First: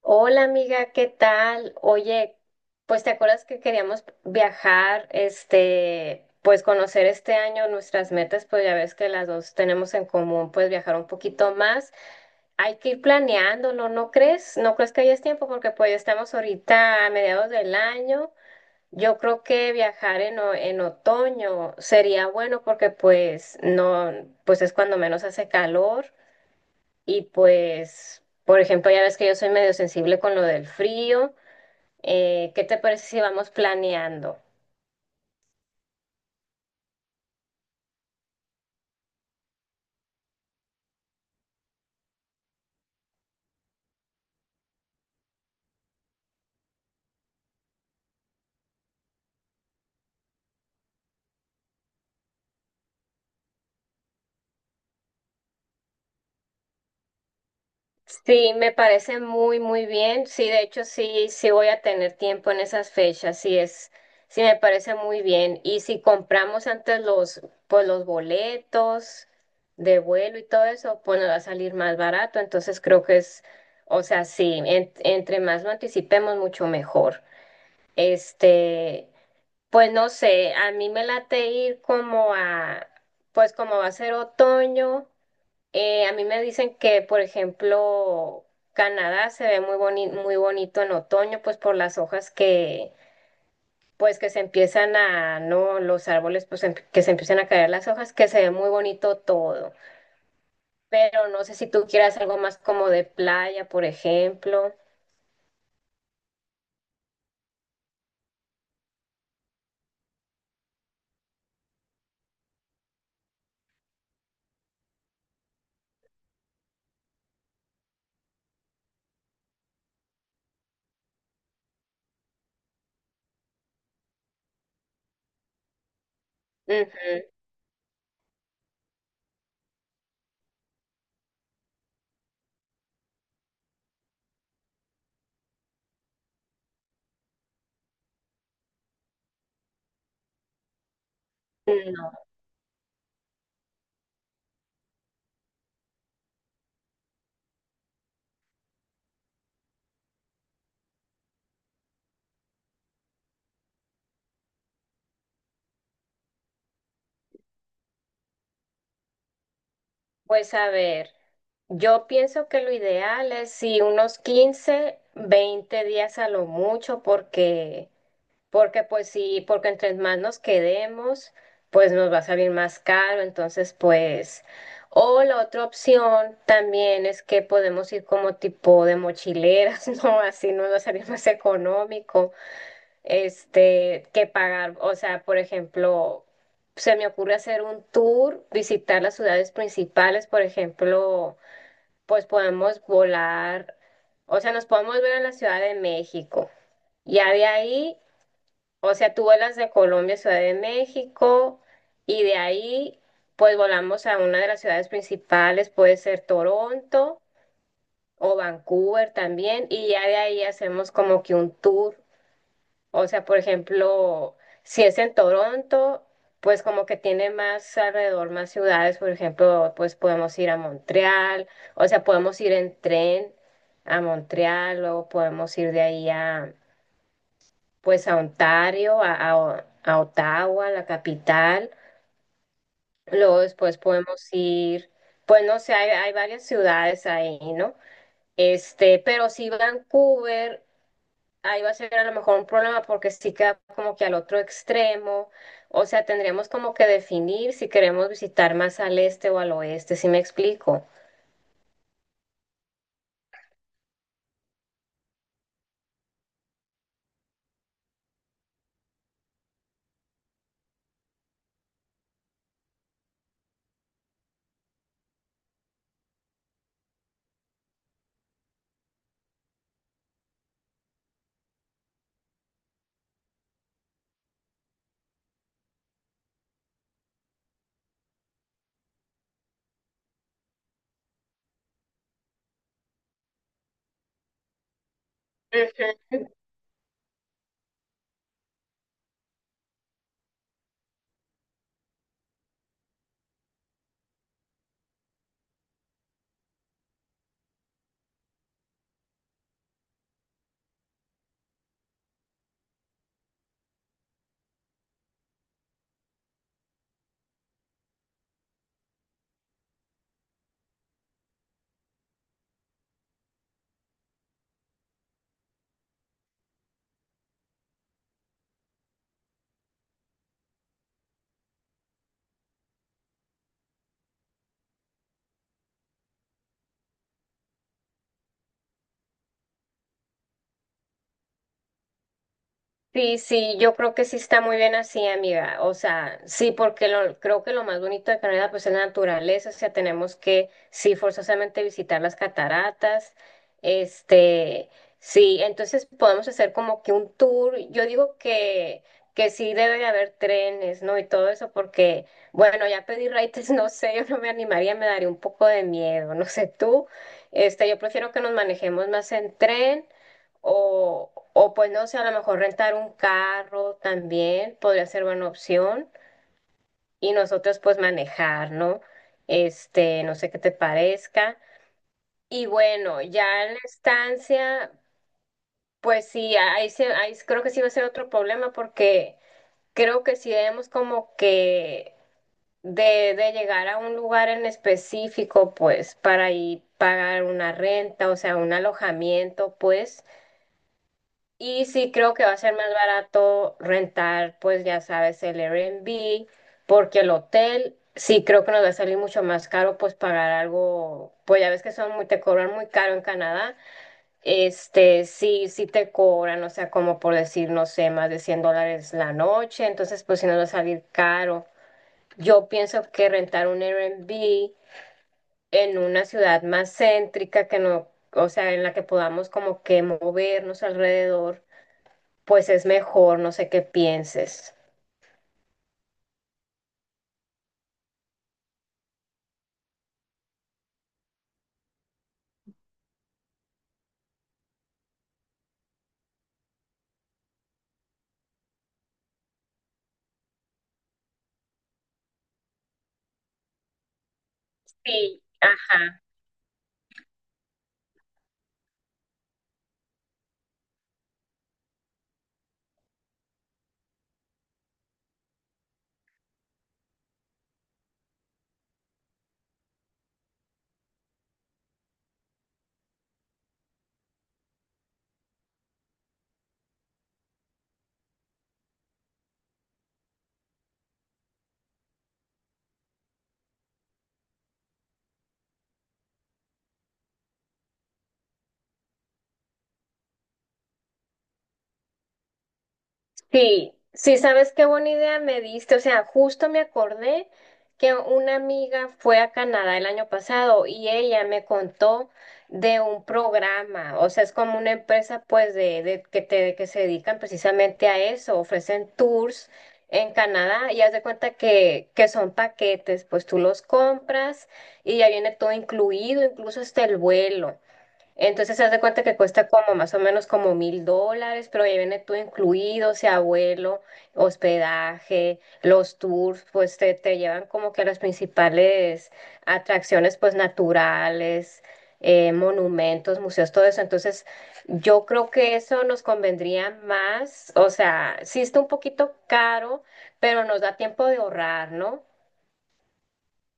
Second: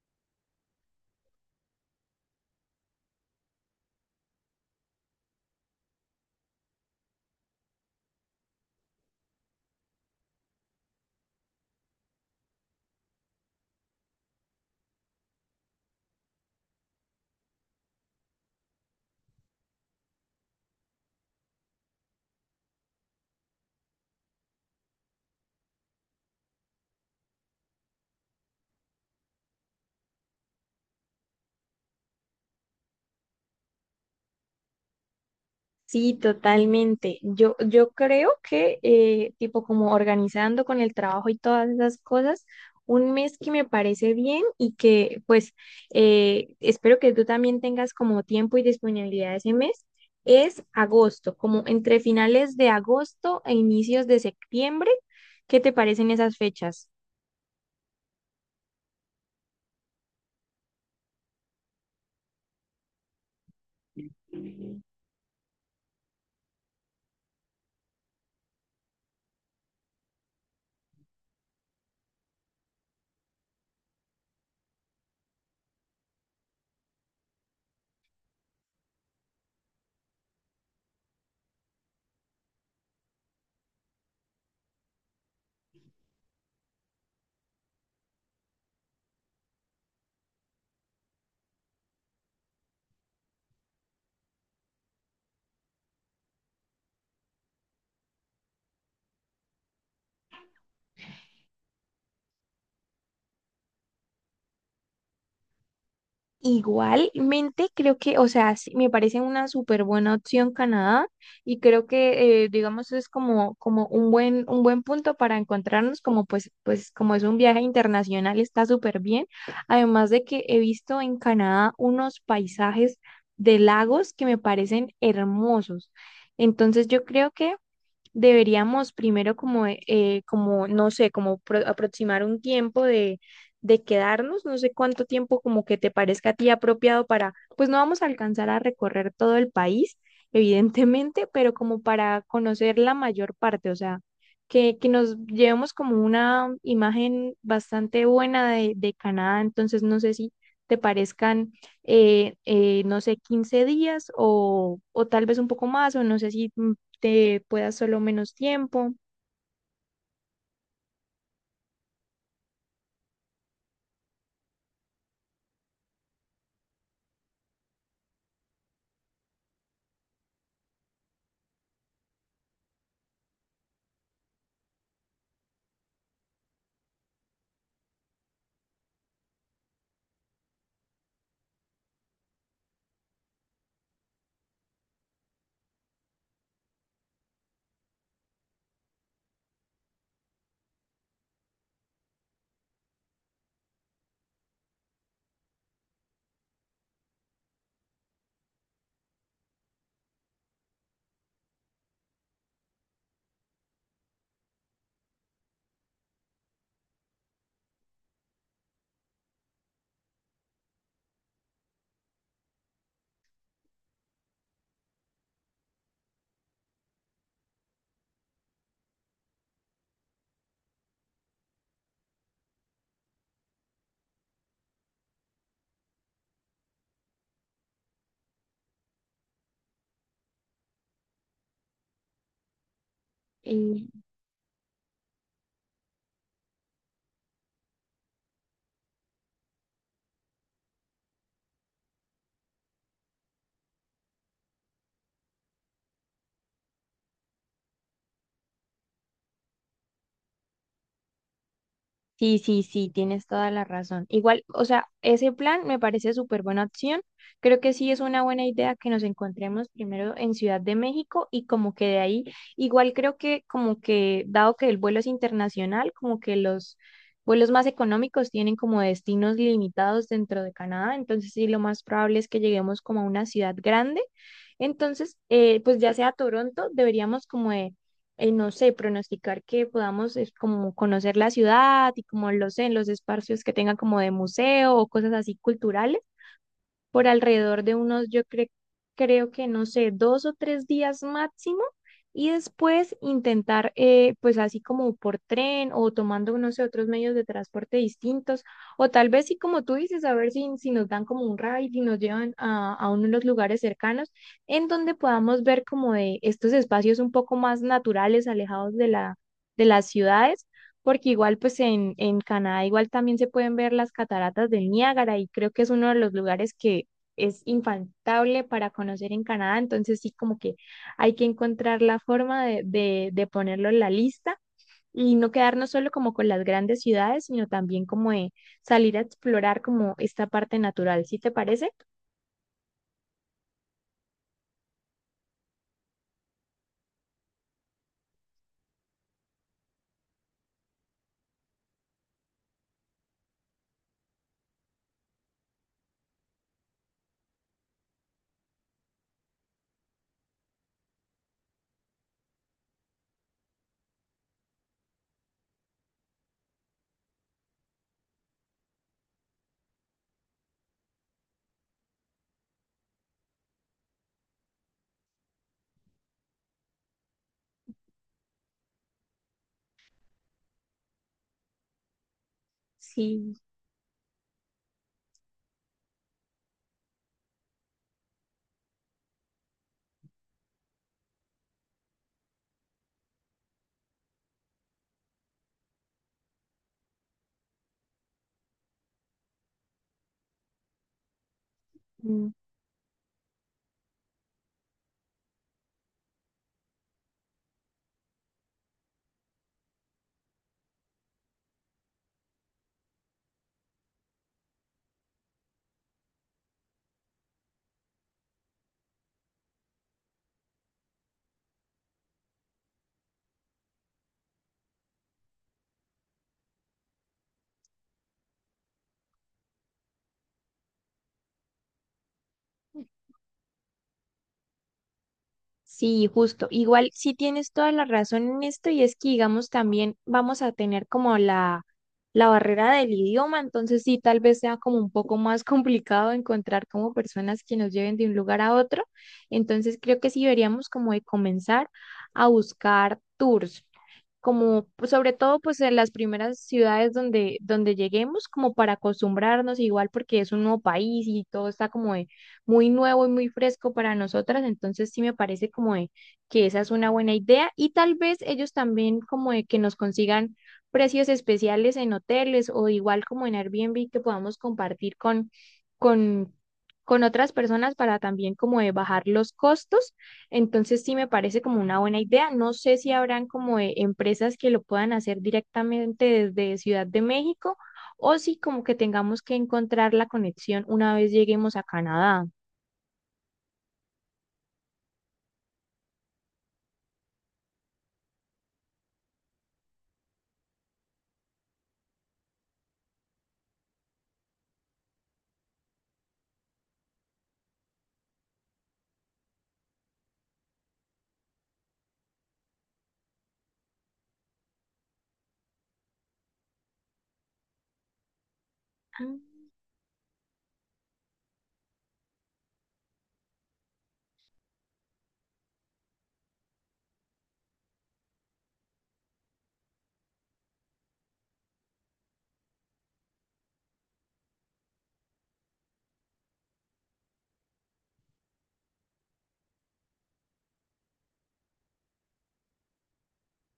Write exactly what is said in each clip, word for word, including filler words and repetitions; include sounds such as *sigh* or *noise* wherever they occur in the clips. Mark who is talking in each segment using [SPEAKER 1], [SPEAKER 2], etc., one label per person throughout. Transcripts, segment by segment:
[SPEAKER 1] Hola amiga, ¿qué tal? Oye, pues te acuerdas que queríamos viajar, este, pues conocer este año nuestras metas, pues ya ves que las dos tenemos en común, pues viajar un poquito más. Hay que ir planeándolo, ¿no crees? ¿No crees que hayas tiempo? Porque pues ya estamos ahorita a mediados del año. Yo creo que viajar en, o- en otoño sería bueno porque pues no, pues es cuando menos hace calor. Y pues, por ejemplo, ya ves que yo soy medio sensible con lo del frío. Eh, ¿qué te parece si vamos planeando?
[SPEAKER 2] Sí, totalmente. Yo, yo creo que, eh, tipo, como organizando con el trabajo y todas esas cosas, un mes que me parece bien y que, pues, eh, espero que tú también tengas como tiempo y disponibilidad ese mes, es agosto, como entre finales de agosto e inicios de septiembre. ¿Qué te parecen esas fechas?
[SPEAKER 1] Sí, me parece muy, muy bien. Sí, de hecho, sí, sí voy a tener tiempo en esas fechas. Sí es, sí me parece muy bien. Y si compramos antes los, pues los boletos de vuelo y todo eso, pues nos va a salir más barato. Entonces creo que es, o sea, sí, en- entre más lo anticipemos, mucho mejor. Este, Pues no sé, a mí me late ir como a, pues como va a ser otoño, eh, a mí me dicen que, por ejemplo, Canadá se ve muy boni- muy bonito en otoño, pues por las hojas que, pues que se empiezan a, no, los árboles, pues em- que se empiezan a caer las hojas, que se ve muy bonito todo. Pero no sé si tú quieras algo más como de playa, por ejemplo.
[SPEAKER 2] Igualmente, creo que, o sea, sí, me parece una súper buena opción Canadá y creo que, eh, digamos, es como, como un buen, un buen punto para encontrarnos, como pues, pues como es un viaje internacional, está súper bien. Además de que he visto en Canadá unos paisajes de lagos que me parecen hermosos. Entonces, yo creo que deberíamos primero como, eh, eh, como no sé, como pro- aproximar un tiempo de, de quedarnos, no sé cuánto tiempo como que te parezca a ti apropiado para, pues no vamos a alcanzar a recorrer todo el país, evidentemente, pero como
[SPEAKER 1] Ujú.
[SPEAKER 2] para conocer la mayor parte, o sea, que, que nos llevemos como una imagen bastante buena de, de Canadá, entonces no sé si te parezcan, eh, eh, no sé, quince días o, o tal vez un poco más, o no sé si te pueda solo menos tiempo.
[SPEAKER 1] Pues a ver, yo pienso que lo ideal es si unos quince, veinte días a lo mucho, porque, porque pues sí, porque entre más nos quedemos, pues nos va a salir más caro, entonces pues, o la otra opción también es que podemos ir como tipo de mochileras, *laughs* ¿no? Así nos va a salir más económico este, que pagar. O sea, por ejemplo, se me ocurre hacer un tour, visitar las ciudades principales, por ejemplo, pues podemos volar, o sea, nos podemos ver en la Ciudad de México. Ya de ahí, o sea, tú vuelas de Colombia a Ciudad de México y de ahí, pues volamos a una de las ciudades principales, puede ser Toronto o Vancouver también, y ya de ahí hacemos como que un tour. O sea, por ejemplo, si es en Toronto, pues como que tiene más alrededor, más ciudades, por ejemplo, pues podemos ir a Montreal, o sea, podemos ir en tren a Montreal, luego podemos ir de ahí a, pues a Ontario, a, a- a Ottawa, la capital, luego después
[SPEAKER 2] Y
[SPEAKER 1] podemos ir, pues no sé, hay, hay varias ciudades ahí, ¿no? Este, pero si Vancouver ahí va a ser a lo mejor un problema porque sí queda como que al otro extremo, o sea, tendríamos como que definir si queremos visitar más al este o al oeste, si me explico.
[SPEAKER 2] sí, sí, sí, tienes toda la razón. Igual, o sea, ese plan me parece súper buena opción. Creo que sí es una buena idea que nos encontremos primero en Ciudad de México y como que de ahí, igual creo que como que, dado que el vuelo es internacional, como que los vuelos más económicos tienen como destinos limitados dentro de Canadá, entonces sí, lo más probable es que lleguemos como a una ciudad grande. Entonces, eh, pues ya sea Toronto, deberíamos como de eh, no sé, pronosticar que podamos es como conocer la ciudad y como lo sé, en los espacios que tengan como de museo o cosas así culturales,
[SPEAKER 1] Ujú.
[SPEAKER 2] por alrededor de unos, yo cre- creo que no sé, dos o tres días máximo. Y después intentar, eh, pues así como por tren o tomando, no sé, otros medios de transporte distintos, o tal vez sí como tú dices, a ver si, si nos dan como un ride y nos llevan a, a uno de los lugares cercanos en donde podamos ver como de estos espacios un poco más naturales, alejados de la, de las ciudades porque igual pues en, en Canadá igual también se pueden ver las cataratas del Niágara y creo que es uno de los lugares que es infaltable para conocer en Canadá, entonces sí como que hay que encontrar la forma de, de, de ponerlo en la lista y no quedarnos solo como con las grandes ciudades, sino también como de salir a explorar como esta parte natural, ¿sí te parece?
[SPEAKER 1] Sí, sí, yo creo que sí está muy bien así, amiga. O sea, sí, porque lo, creo que lo más bonito de Canadá pues es la naturaleza, o sea, tenemos que sí forzosamente visitar las cataratas. Este, sí, entonces podemos hacer como que un tour. Yo digo que que sí debe de haber trenes, ¿no? Y todo eso porque bueno, ya pedí raites, *laughs* no sé, yo no me animaría, me daría un poco de miedo, no sé tú. Este, yo prefiero que nos manejemos más en tren. O, o pues no sé, a lo mejor rentar un carro también podría ser buena opción y nosotros pues manejar, ¿no? Este, no sé qué te parezca. Y bueno,
[SPEAKER 2] Sí.
[SPEAKER 1] ya en la estancia, pues sí, ahí, se- ahí creo que sí va a ser otro problema porque creo que si debemos como que de, de llegar a un lugar en específico, pues para ir pagar una renta, o sea, un alojamiento, pues. Y sí, creo que
[SPEAKER 2] Mm.
[SPEAKER 1] va a ser más barato rentar, pues ya sabes, el Airbnb, porque el hotel sí creo que nos va a salir mucho más caro, pues pagar algo, pues ya ves que son muy, te cobran muy caro en Canadá, este, sí, sí te cobran, o sea, como por decir, no sé, más de cien dólares la noche, entonces pues sí nos va a salir caro. Yo pienso que rentar un Airbnb en una ciudad más céntrica que no, o sea, en la que podamos como que movernos alrededor pues es mejor, no sé qué pienses.
[SPEAKER 2] Sí, justo. Igual sí tienes toda la razón en esto y es que, digamos, también vamos a tener como la, la barrera del idioma, entonces sí, tal vez sea como un poco más *laughs* complicado encontrar como personas que nos lleven de un lugar a otro. Entonces creo que sí deberíamos como de comenzar a buscar tours como pues, sobre
[SPEAKER 1] Sí,
[SPEAKER 2] todo pues
[SPEAKER 1] ah,
[SPEAKER 2] en las primeras ciudades donde, donde lleguemos, como para acostumbrarnos igual porque es un nuevo país y todo está como de muy nuevo y muy fresco para nosotras, entonces sí me parece como de que esa es una buena idea y tal vez ellos también como de que nos consigan precios especiales en hoteles o igual como en Airbnb que podamos compartir con, con, con otras personas para también como de bajar los costos entonces sí me parece como una buena idea. No sé si habrán como eh, empresas que lo puedan hacer directamente desde Ciudad de México o si como que tengamos que encontrar la conexión una vez lleguemos a Canadá.
[SPEAKER 1] sí, sí, sabes qué buena idea me diste. O sea, justo me acordé que una amiga fue a Canadá el año pasado y ella me contó de un programa. O sea, es como una empresa, pues, de, de que te, que se dedican precisamente a eso. Ofrecen tours en Canadá y haz de cuenta que, que son paquetes, pues tú los compras y ya viene todo incluido, incluso hasta el vuelo. Entonces se hace cuenta que
[SPEAKER 2] Ah.
[SPEAKER 1] cuesta como más o menos como mil dólares, pero ya viene todo incluido, o sea, vuelo, hospedaje, los tours, pues te, te llevan como que a las principales atracciones pues naturales, eh, monumentos, museos, todo eso. Entonces yo creo que eso nos convendría más, o sea, sí está un poquito caro, pero nos da tiempo de ahorrar, ¿no?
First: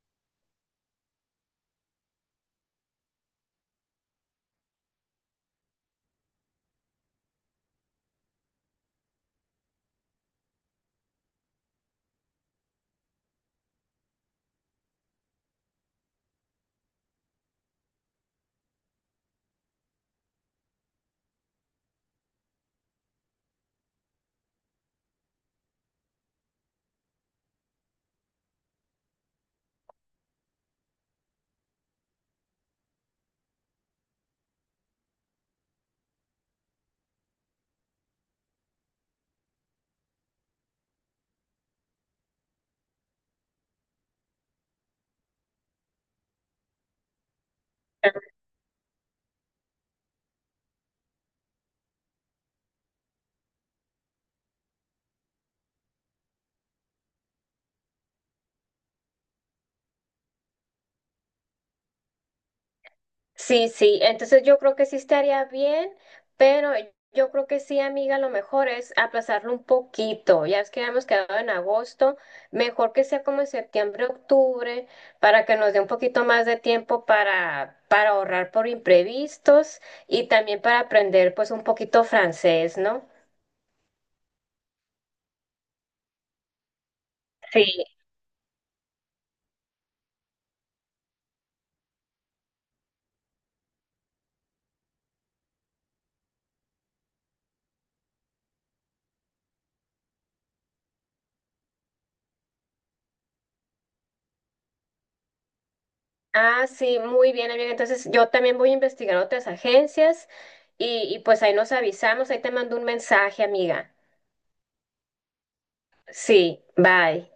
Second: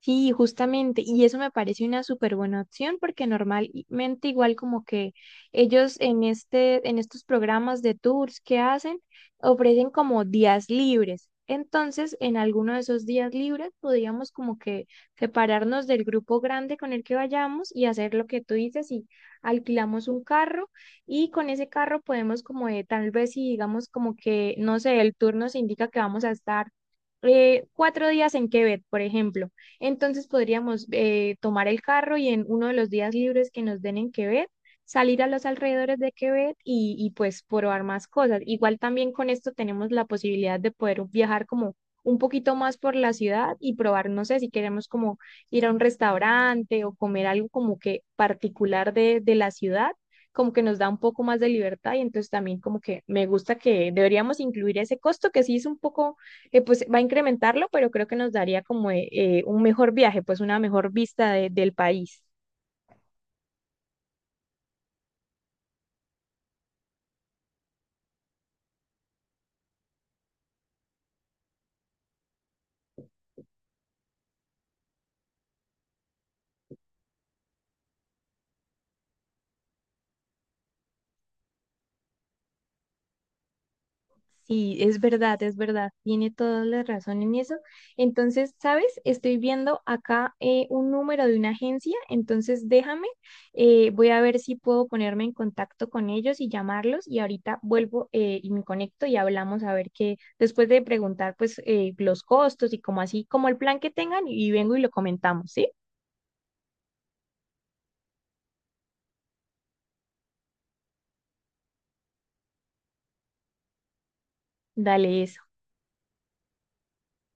[SPEAKER 2] Sí, justamente, y eso me parece una súper buena opción porque normalmente igual como que ellos en este, en estos programas de tours que hacen, ofrecen como días libres. Entonces, en alguno de esos días libres podríamos como que separarnos del grupo grande con el que vayamos y hacer lo que tú dices y alquilamos un carro y con ese carro podemos como de, tal vez si digamos como que, no sé, el tour nos indica que vamos a estar eh, cuatro días en Quebec, por ejemplo. Entonces podríamos eh, tomar el carro y en uno de los días libres que nos den en Quebec, salir a los alrededores de Quebec y, y pues probar más cosas. Igual también con esto tenemos la posibilidad de poder viajar como un poquito más por la ciudad y probar, no sé, si queremos como ir a un restaurante o comer algo como que particular de, de la ciudad, como que nos da un poco más de libertad y entonces también como que me gusta que deberíamos incluir ese costo que sí es un poco eh, pues va a incrementarlo, pero creo que nos daría como eh, eh, un mejor viaje, pues una mejor vista de- del país.
[SPEAKER 1] Sí, sí, entonces yo creo que sí estaría bien, pero yo creo que sí, amiga, lo mejor es aplazarlo un poquito. Ya es que habíamos quedado en agosto, mejor que sea como en septiembre, octubre, para que nos dé un poquito más de tiempo para, para ahorrar por imprevistos y también para aprender pues un poquito francés, ¿no?
[SPEAKER 2] Sí, es verdad, es verdad, tiene toda la razón en eso.
[SPEAKER 1] Sí.
[SPEAKER 2] Entonces, ¿sabes? Estoy viendo acá eh, un número de una agencia, entonces déjame, eh, voy a ver si puedo ponerme en contacto con ellos y llamarlos y ahorita vuelvo eh, y me conecto y hablamos a ver qué, después de preguntar pues eh, los costos y como así, como el plan que tengan y vengo y lo comentamos, ¿sí?
[SPEAKER 1] Ah, sí, muy bien, amiga. Entonces yo también voy a investigar otras agencias y, y pues ahí nos avisamos, ahí te mando un mensaje, amiga.
[SPEAKER 2] Dale, eso.
[SPEAKER 1] Sí, bye.